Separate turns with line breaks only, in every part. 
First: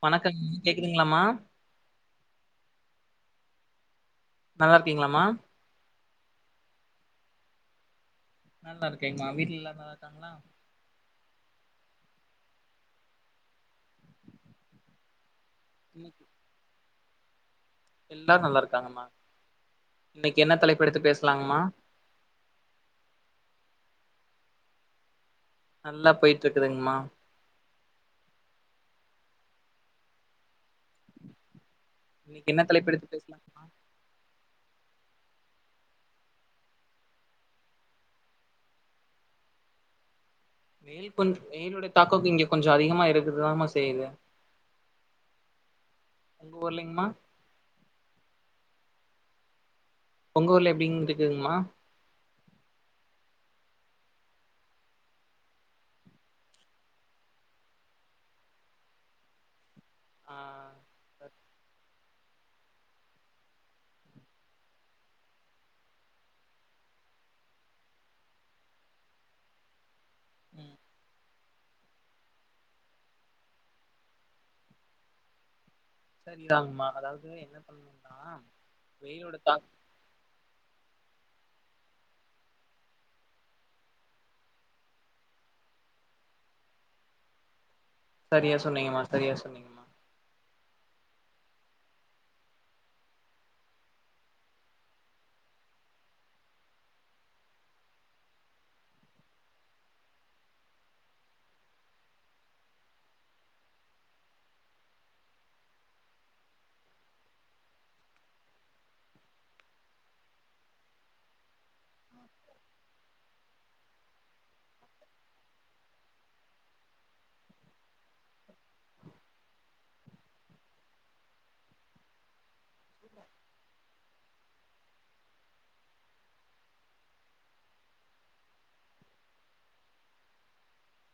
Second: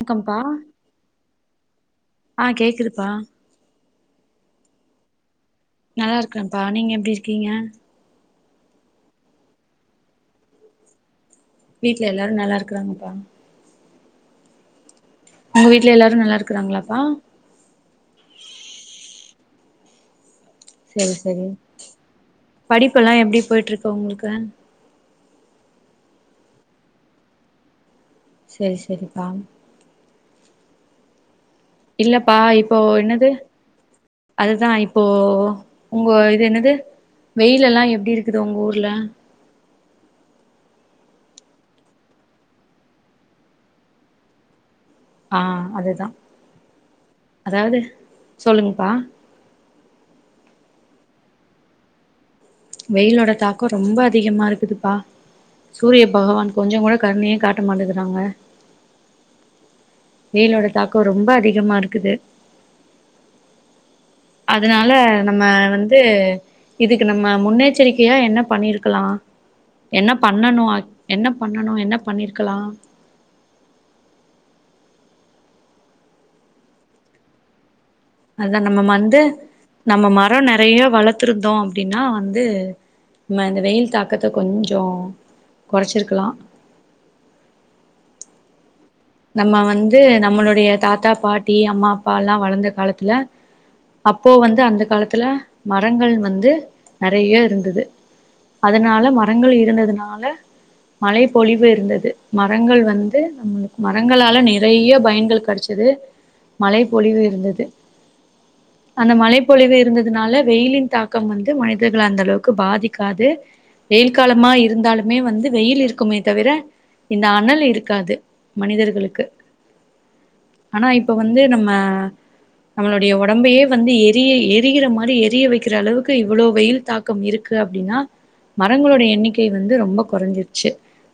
வணக்கம்ப்பா
வணக்கங் கேக்கதுங்ளாமா
ப்பா
நல்லா இருக்கிங்ளாமா
நல்லா இருக்கறம்ப்பா நீங்க எப்டி இருக்கிங்க
நல்லா இருக்கேங்மா வீட்ல எல்லாரு நல்லாருக்காங்ளா
வீட்ல எல்லாரு நல்லாருக்கறாங்கப்பா உங்க வீட்ல எல்லாரு
இன்னைக்கு
நல்லா இருக்கறாங்களாப்பா
இன்னைக்
சரி சரி படிப்பெல்லா எப்டி போய்ட்ருக் து உங்ளுக்கு
நல்லா போயிட்டு இருக்குதுங்மா
சரி சரிப்பா இல்லப்பா
இன்னைக்கு என்ன
இப்போ
தலைப்பு எடுத்து
என்னது
பேசலாங்கம்மா
அதுதா இப்போ உங்க இது என்னது வெயில எல்லா எப்டி இருக்குது உங்க ஊர்ல
வெயில் கொஞ் வெயிலுடைய தாக்கம் இங்க கொஞ்ச அதிகமா இருக்குதுதாமா செய்யுது
ஆ அதுதா
உங்க ஊர்லைங்கம்மா
அதாது சொல்லுங் பா
உங்க ஊர்ல எப்படிங் இருக்குதுங்மா
வெயிலோட தாக்க ரொம்ப அதிகமா இருக்குதுப்பா சூரிய பகவான் கொஞ்ச கூட கருணையே காட்ட மாட்டேங்கறாங்க
ஆ
வெயிலோட தாக்க ரொம்ப அதிகமா இருக்குது அதனால நம்ம வந்து இதுக்கு நம்ம முன்னெச்சரிக்கையா என்ன பண்ணிருக்கலா என்ன பண்ணணு
ம்
என்ன பண்ணணு என்ன பண்ணிருக்கலா
சரிதாங்மா அதாவது என்ன பண்ணணு
அதா நம்ம மந்து நம்ம மர நெறையா வளத் துருந்தோ அப்படினா வந்து நம்ம இந்த வெயில் தாக்கத்த கொஞ்சொ கொறச்சிருக்லா
சரியா சொன்னீங்கம்மா சரியா
நம்ம
சொன்னீங்கம்மா
வந்து நம்மளுடைய தாத்தா பாட்டி அம்மா அப்பா எல்லா வளந்த காலத்துல அப்போ வந்து அந்த காலத்துல மரங்கள் வந்து நறைய இருந்துது அதனால மரங்கள் இருந்ததுனால மழை பொழிவு இருந்தது மரங்கள் வந்து நம்முளுக் மரங்களால நிறைய பயன்கள் கெடைச்சுது மழை பொழிவு இருந்தது அந்த மழை பொழிவு இருந்ததுனால வெயிலின் தாக்கம் வந்து மனிதர்கள அந்த அளவுக்கு பாதிக்காது வெயில் காலமா இருந்தாலுமே வந்து வெயில் இருக்குமே தவிர இந்த அனல் இருக்காது மனிதர்களுக்கு ஆனா இப்ப வந்து நம்ம நம்மளுடைய ஒடம்பையே வந்து எரிய எரிகிற மாதிரி எரிய வெக்கிற அளவுக்கு இவ்ளோ வெயில் தாக்கம் இருக்கு அப்டின்னா மரங்களுடைய எண்ணிக்கை வந்து ரொம்ப கொறஞ்சிருச்சு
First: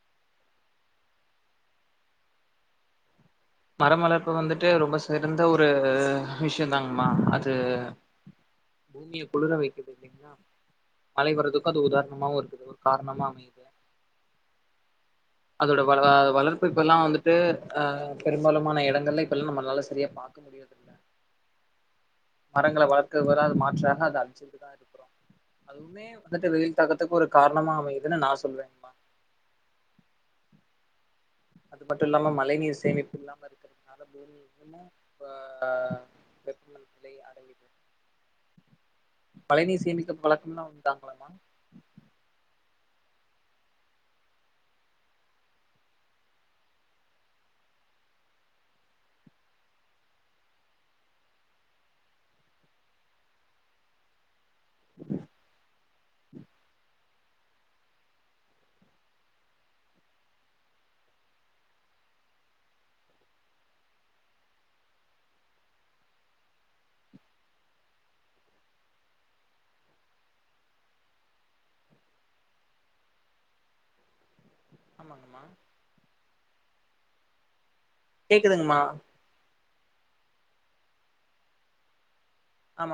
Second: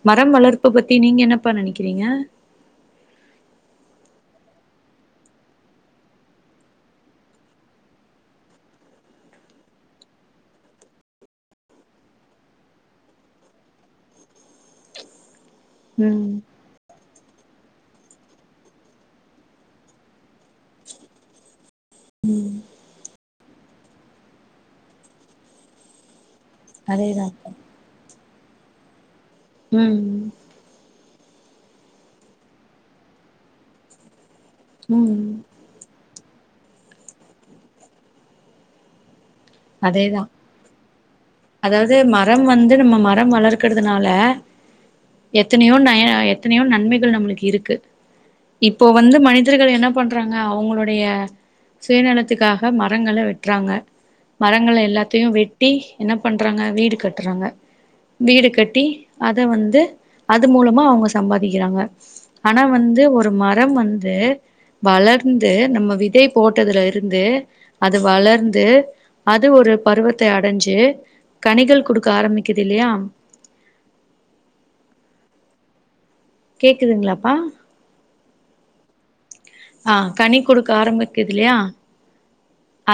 மரம் வளர்ப்பு பத்தி நீங்க என்னப்பா நெனைக்கறிங்க [inaudible]
மரம்வளர்ப்பு வந்துட்டு ரொம்ப சிறந்த ஒரு விஷயந்தாங்மா அது பூமிய குளுர வெக்குது இல்லைங்லா மழை வரதுக்கு அது உதாரணமாவு இருக்குது ஒரு காரணமா அமையுது அதோட வள
ம்
வளர்ப்பு இப்பெல்லா வந்து ட்டு அ பெரும்பாலுமான இடங்கள்ல இப்ப எல்லா நம்மளால சரியா பாக்க முடியறதில்ல மரங்கள வளர்க்க வரா மாற்றாக அத அழிச்சிட்டுதா இருக்குறோ அதுவ்மே வந்துட்டு வெயில் தாக்கத்துக்கு ஒரு
அதேதான்
காரணமா அமையிதுனு நா சொ சொல்றேங்மா
ம் ம்
அது மட்டு இல்லாம மழை நீர் சேமிப்பு இல்லாம இருக்கிறதுனால பூமி
ம்
ப்ப மழை நீர் சேமிக்க
அதேதா
பழக்கம்லா உண்டாங்களாமா
அதாது மரம் வந்து நம்ம மரம் வளர்க்கறதுனால எத்தனையோ நய எத்தனையோ நன்மைகள் நம்மளுக்கு இருக்கு இப்ப வந்து மனிதர்கள் என்ன பண்றாங்க அவங்களுடைய சுயநலத்துக்காக மரங்கள வெட்றாங்க மரங்கள எல்லாத்தையு வெட்டி என்ன பண்றாங்க வீடு கட் றாங்க வீடு கட்டி அத வந்து அது மூலமா அவங்க சம்பாதிக்கிறாங்க ஆனா வந்து ஒரு மரம் வந்து வளர்ந்து நம்ம விதை போட்டதுல இருந்து அது வளர்ந்து அது ஒரு பருவத்தை அடைஞ்சு கனிகள் குடுக்க ஆரம்பிக்குது இல்லையா
ஆமாங்கம்மா
கேக்குதுங்ளாப்பா
கேக்குதுங்மா
ஆ கனி குடுக்க ஆரம்பக்கிதில்லையா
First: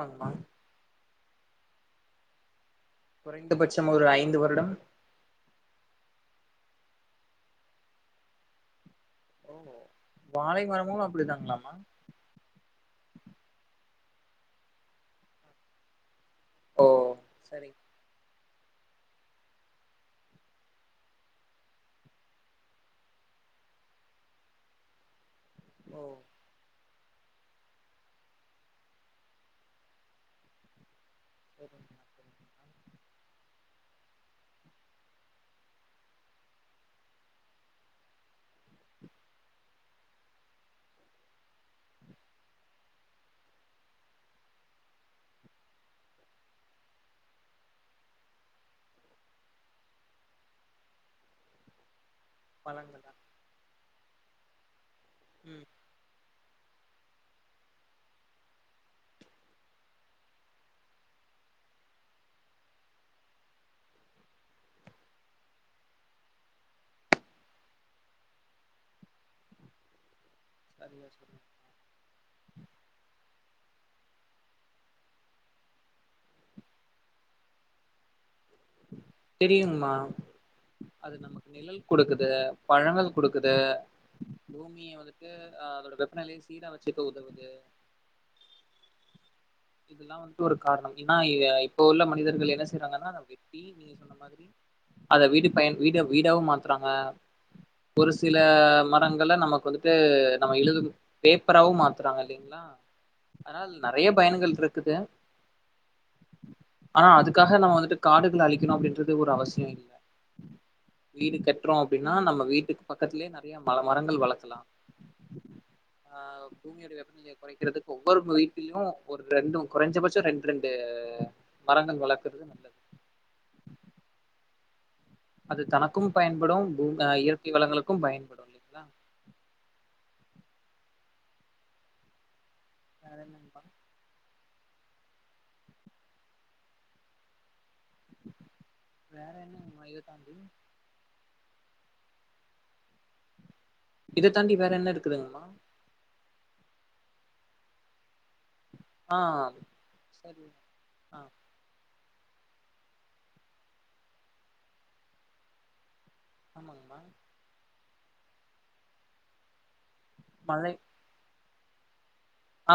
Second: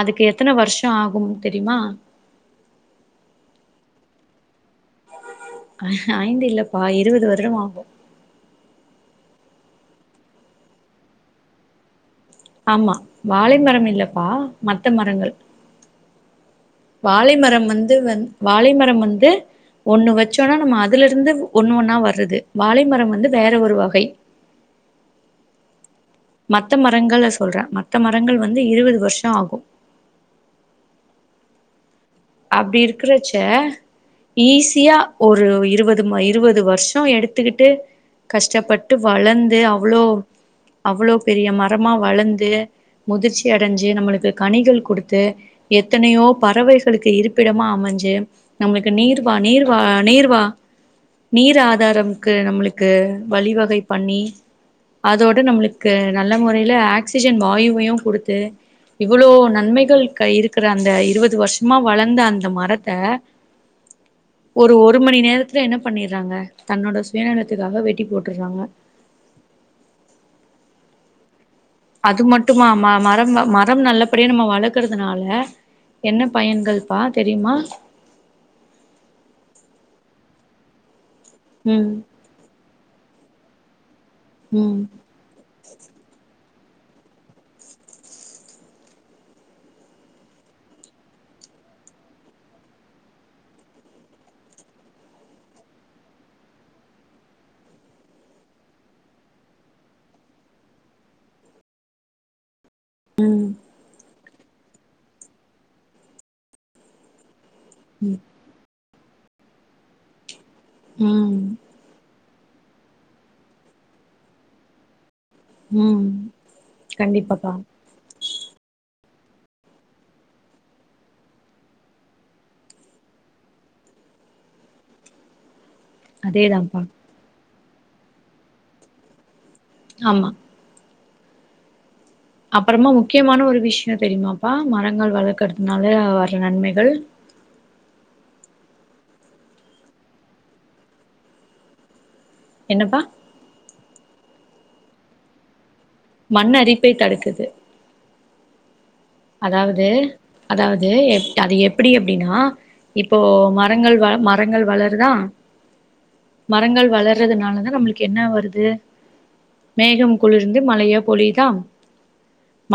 அதுக்கு எத்தனை வருஷ ஆகும் தெரிமா
குறைந்தபட்சம் ஒரு ஐந்து வருடம்
ஐந்து இல்லப்பா இருபது வருடம் ஆகு
ஓ வாழை மரமு அப்டிதாங்ளாமா
ஆமா வாழை மரம் இல்லப்பா மத்த மரங்கள்
ஓ
வாழை மரம்
சரி
வந்து வந் வாழை மரம் வந்து ஒண்ணு வச்சோன்னா நம்ம அதுலேர்ந்து ஒண்ணு ஒன்னா வர்றது வாழை மரம் வந்து வேற ஒரு வகை
ஓ
மத்த மரங்கள சொல்ற மத்த மரங்கள் வந்து இருவது வர்ஷொ ஆகு
[inaudible]
அப்டி இருக்குறச்ச ஈஸியா ஒரு இருவது ம இருவது வர்ஷொ எடுத்துக்கிட்டு கஷ்டப்பட்டு வளந்து அவ்ளோ அவ்ளோ பெரிய மரமா வளந்து முதிர்ச்சி அடஞ்சு நம்மளுக்கு கனிகள் குடுத்து எத்தனையோ பறவை களுக்கு இருப்பிடமா அமஞ்சு நம்ளுக்கு நீர்வா நீர்வா நீர்வா நீர் ஆதாரம் க்கு நம்ளுக்கு
பழங்களா
வழிவகை பண்ணி அதோட
ம்
நம்ளுக்கு நல்ல முறையில ஆக்சிஜன் வாயுவையு குடுத்து இவ்வுளோ நன்மைகள் க இருக்குற அந்த இருவது வர்ஷ் மா வளந்த அந்த மரத்த ஒரு ஒரு மணி நேரத்துல என்ன பண்ணிர்றாங்க தன்னோட சுயநலத்துக்காக வெட்டி போட்டுர்றாங்க
[inaudible]
ரம் நல்லப்படியா நம்ம வளக்குறதுனால என்ன பயன்கள் பா தெரியுமா
தெரியுங்மா அது நமக்கு நிழல்
ம்
குடுக்குது பழங்கள் குடுக்குது
ம்
பூமிய வந்துட்டு ஆ அதோட வெப்ப நிலை சீ சீரா வச்சுக்க உதவுது இதுல்லா வந்துட்டு ஒரு காரணம் ஏன்னா ஈ இப்ப உள்ள மனிதர்கள் என்ன செய்றாங்கன்னா அத வெட்டி நீ அத வீடு பயன் வீட வீடாவும் மாத்துறாங்க ஒரு சில மரங்கள்ல நமக்கு வந்துட்டு நம்ம எழுத பேப்பராவும் மாத்துறாங்க இல்லங்களா அதனால நெறையப் பயன்கள் இருக்குது ஆனா அதுக் க்காக நம்ம வந்துட்டு
ம்
காடுகள அழிக்கணு அப்டின்னு து ஒரு அவசியோ இல்ல வீடு
ம்
கட்டுறோ அப்டின்னா நமக் வீட்டுக்கு பக்கத்துலேயே நெறையா பல மரங்கள் வளக்கலா
ம்
ஆ பூமியோடைய வெப்பநிலையை
கண்டிப்பாப்பா
கொறைக்கிறதுக்கு ஒவ்வொரு வீட்டிலயும் ஒரு ரெண்டும் குறஞ்சபட்சம் ரெண்டு ரெண்டு மரங்கள் வளர்க்குறது நல்லது அது தனக்கும் பயன்படும்
அதேதான்ப்பா
பூ அ இயற் க்கை வளங்களுக்கும் பயன்படும் இல்லைங்ளா
ஆம்மா அப்பறமா
வேற
முக்கியமான ஒரு
என்னங்கமா
விஷயோ தெரியுமா ப்பா மரங்கள் வளக்கற்துனால வர்ற நன்மைகள்
வேற என்ன [unintelligible]
என்னப்பா
இத தாண்டி வேற என்ன இருக்குதுங்கம்மா
மண் அரிப்பை தடுக்குது
ஆ
அதாவது
சரி
அதாவது
ஆ
அது எப்டி எப் அப்டின்னா இப்போ மரங்கள் வ மரங்கள் வளருதா மரங்கள்
ஆமாங்கமா
வளறதுனாலதா நம்மளுக்கு என்ன வருது மேகம் குளிர்ந்து
மழை
மலையா பொழியிதா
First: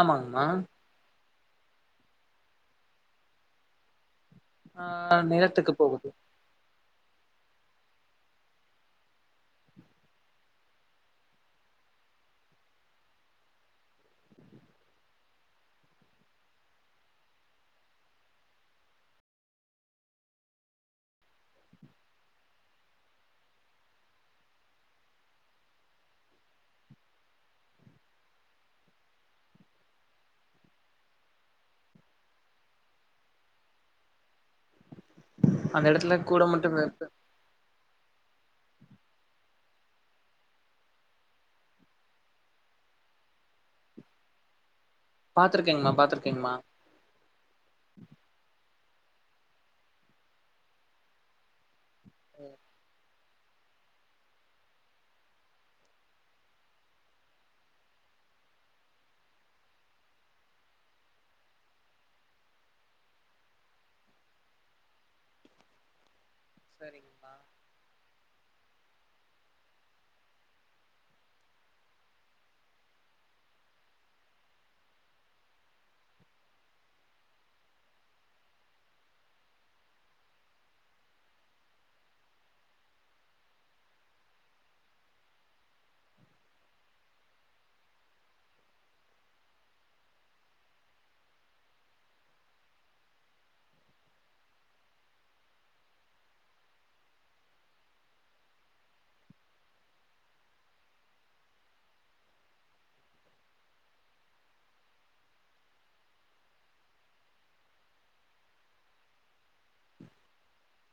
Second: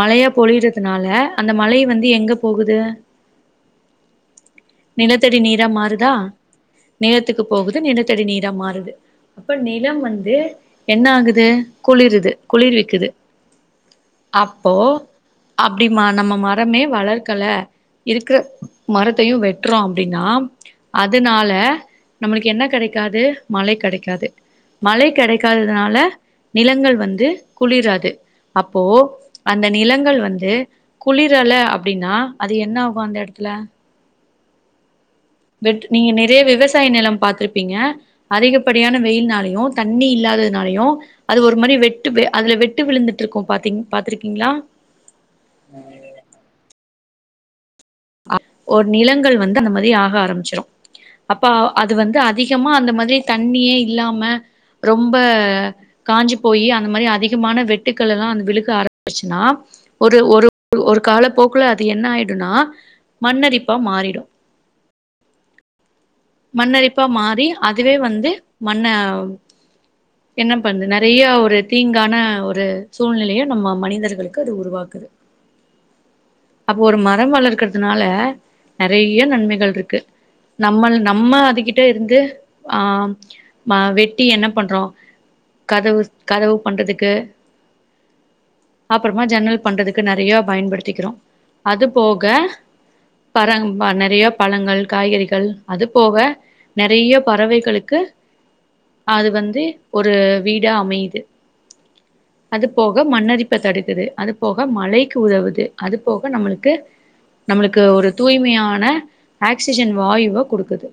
மழையா பொழியிறதுனால அந்த மழை வந்து எங்க போகுது
ஆ
நிலத்தடி நீரா
நிலத்துக்கு போகுது
மாறுதா நிலத்துக்கு போகுது நிலத்தடி நீரா மாறுது அப்போ நிலம் வந்து என்ன ஆகுது குளிருது குளிர்விக்குது அப்போ அப்டிமா நம்ம மரமே வளர்க்கல இருக்குற மரத்தையு வெட்றோ அப்டின்னா ஆம் அதுனால நம்மளுக்கு என்ன கெடைக்காது மழை கெடைக்காது மழை கெடைக்காததுனால நிலங்கள் வந்து குளிராது அப்போ அந்த நிலங்கள் வந்து குளிர அல அப்புடின்னா அது என்ன ஆகு அந்த எடத்துல வெட்
அந்த
நீங்க
எடத்துல
நிறைய
கூட
விவசாய
மட்டு
நிலோ பாத்துருப்பீங்க அதிகப்படியான வெயில்னாலயு தண்ணி இல்லாததுனாலையு அது ஒரு மாரி வெட்டு வெ அதுல வெட்டு விழுந்துட்டு இருக்கோ பாத்தீங் பாத்துருக்கீங்களா
பாத்துருக்கேங்கம்மா பாத்துருக்கேங்கம்மா
அப் ஒரு நிலங்கள் வந்து அந்த மாதிரி ஆக ஆரம்மிச்சுரு அப்ப ஆவோ அது வந்து
ம்
அதிகமா அந்த மாதிரி தண்ணியே இல்லாம ரொம்ப காஞ்சு போயி அந்த மாரி அதிகமான வெட்டுக்க எல்லா அந்த விழுக்க ஆரம்பிச்சுன்னா ஒரு ஒரு ஒரு காலப்போக்குல அது என்ன ஆயிடுன்னா மண்ணரிப்பா மாறிடு மண்ணரிப்பா
சரிங்கம்மா
மாறி அதுவே வந்து மண்ண என்ன பண்ணுது நெறைய ஒரு தீங்கான ஒரு சூழ்நிலையோ நம்ம மனிதர்களுக்கு அது உருவாக்குது அப்ப ஒரு மரம் வளர்க்குற துனால நெறைய நன்மைகள் ருக்கு நம்மள் நம்ம அதுகிட்ட இருந்து ஆ மா வெட்டி என்ன பண்றோ கதவு கதவு பண்றதுக்கு அப்புறமா ஜன்னல் பண்றதுக்கு நெறைய பயன்படுத்திக்கிறோ அது போக பர மா நெறைய பழங்கள் காய்கறிகள் அது போக நெறைய பறவைகளுக்கு அது வந்து ஒரு வீடா அமையுது அது போக மண்ணரிப்ப தடுக்குது அது போக மழைக்கு உதவுது அது போக நம்மளுக்கு நம்மளுக்கு ஒரு தூய்மையான ஆக்சிஜன் வாயுவ கொடுக்குது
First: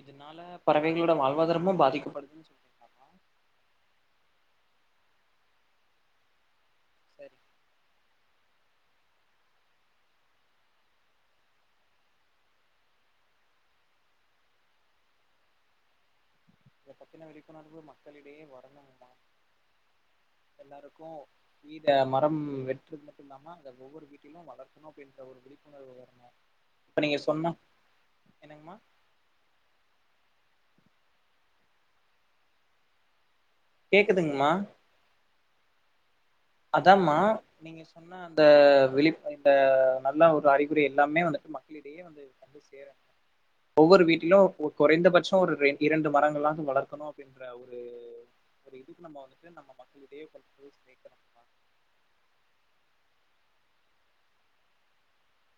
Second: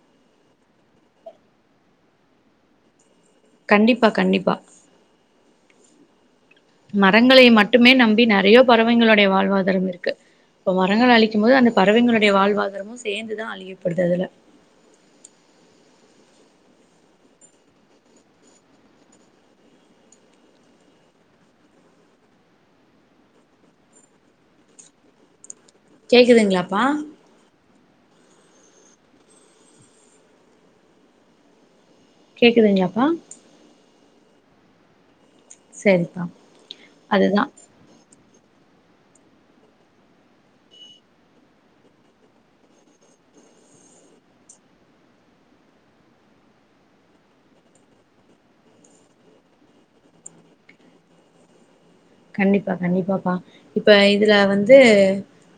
இதுனால பறவைகளோட வாழ்வாதாரமு பாதிக்கப்படுதுன்னு சொல்றீங்க [inaudible]
கண்டிப்பா கண்டிப்பா
சரி
மரங்களை மட்டுமே நம் பி நெறைய பறவைங்களுடைய வாழ்வாதாரம் இருக்கு இப்போ மரங்கள அழிக்கும் போது அந்த பறவைங்களுடைய வாழ்வாதாரமு சேர்ந்துதா அழியப்படுது அதுல
இத பத்தின விழிப்புணர்வு மக்களிடையே வரணுனுதா எல்லாருக்கு ஈட மரம் வெட்டுறது மட்டும் இல்லாம அத ஒவ்வொரு வீட்டிலு வளர்க்கணு அப்டின்ற ஒரு விழி
கேக்குதுங்களாப்பா
என்னங்கமா
கேக்குதுங்காப்பா
கேக்குதுங்கமா
சரிப்பா
அதாமா
அதுதா
நீங்க சொன் ன அந்த விழி இந்த நல்ல ஒரு அறிகுறி எல்லாமே வந்துட்டு மக்களிடையே வந்து வந்து சேறனு ஒவ்வொரு வீட்டிலு குறைந்தபட்சொ ஒரு ரெண் இரண்டு மரங்களாது வளர்க்கணு அப்டின்ற ஒரு ஒரு இதுக்கு நம்ம வந்துட்டு நம்ம மக்களிடையே வந்து சேர்க்குற
கண்டிப்பா கண்டிப்பாப்பா இப்ப இதுல வந்து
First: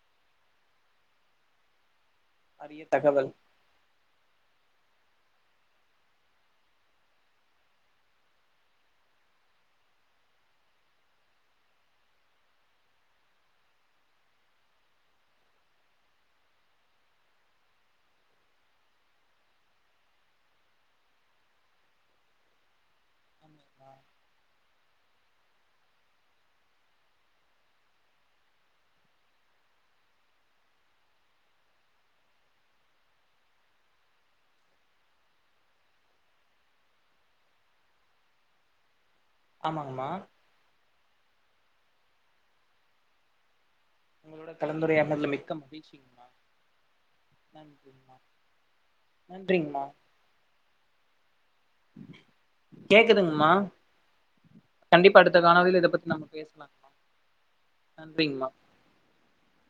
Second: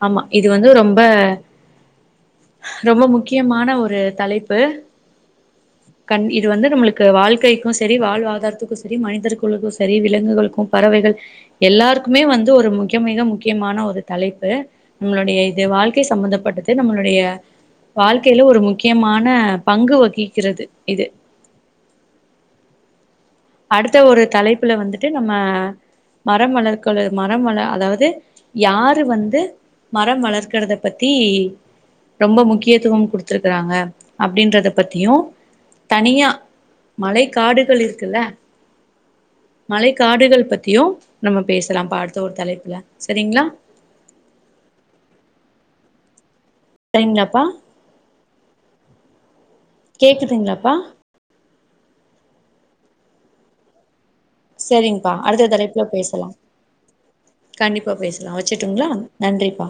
ஆமா இது வந்து ரொம்ப
அரிய
ரொம்ப
தகவல்
முக்கியமான ஒரு தலைப்பு கண் இது வந்து நம்மளுக்கு வாழ்க்கைக்கு செரி வாழ்வாதாரத்துக்கு சேரி மனிதர்குளுகு செரி விலங்குகளுக்கு பறவைகள் எல்லாருக்குமே வந்து ஒரு மிக மிக முக்கியமான ஒரு தலைப்பு நம்ளுடைய இது வாழ்க்கை சம்பந்தப்பட்டது நம்மளுடைய வாழ்க்கையில ஒரு முக்கியமான பங்கு வகிக்கிறது இது
ஆமாங்கம்மா
அடுத்த ஒரு தலைப்புல வந்துட்டு நம்ம மரம் வளர்க்களு மரம் வள அதாவது யாரு வந்து மரம் வளர்க்கறத பத்தி ரொம்ப முக்கியத்துவம் கொடுத்துருக்குறாங்க அப்டின்றத பத்தியு தனியா மழை காடுகள் இருக்குல்ல மழை
ஆமாங்கம்மா.
காடுகள் பத்தியு நம்ம பேசலா பா அடுத்த ஒரு தலைப்புல சரிங்ளா
உங்களோட கலந்துரையாடுனதுல மிக்க மகிழ்ச்சிங்மா
சரிங்களாப்பா
நன்றிங்மா நன்
கேக்குதுங்களாப்பா
கேக்குதுங்ம்மா
சரிங்ப்பா அடுத்த தலைப்புல பேசலா
பேசலாங்கம்மா
கண்டிப்பா பேச்லா
நன்றிங்கம்மா
வெச்சுட்டுங்ளா நன்றிப்பா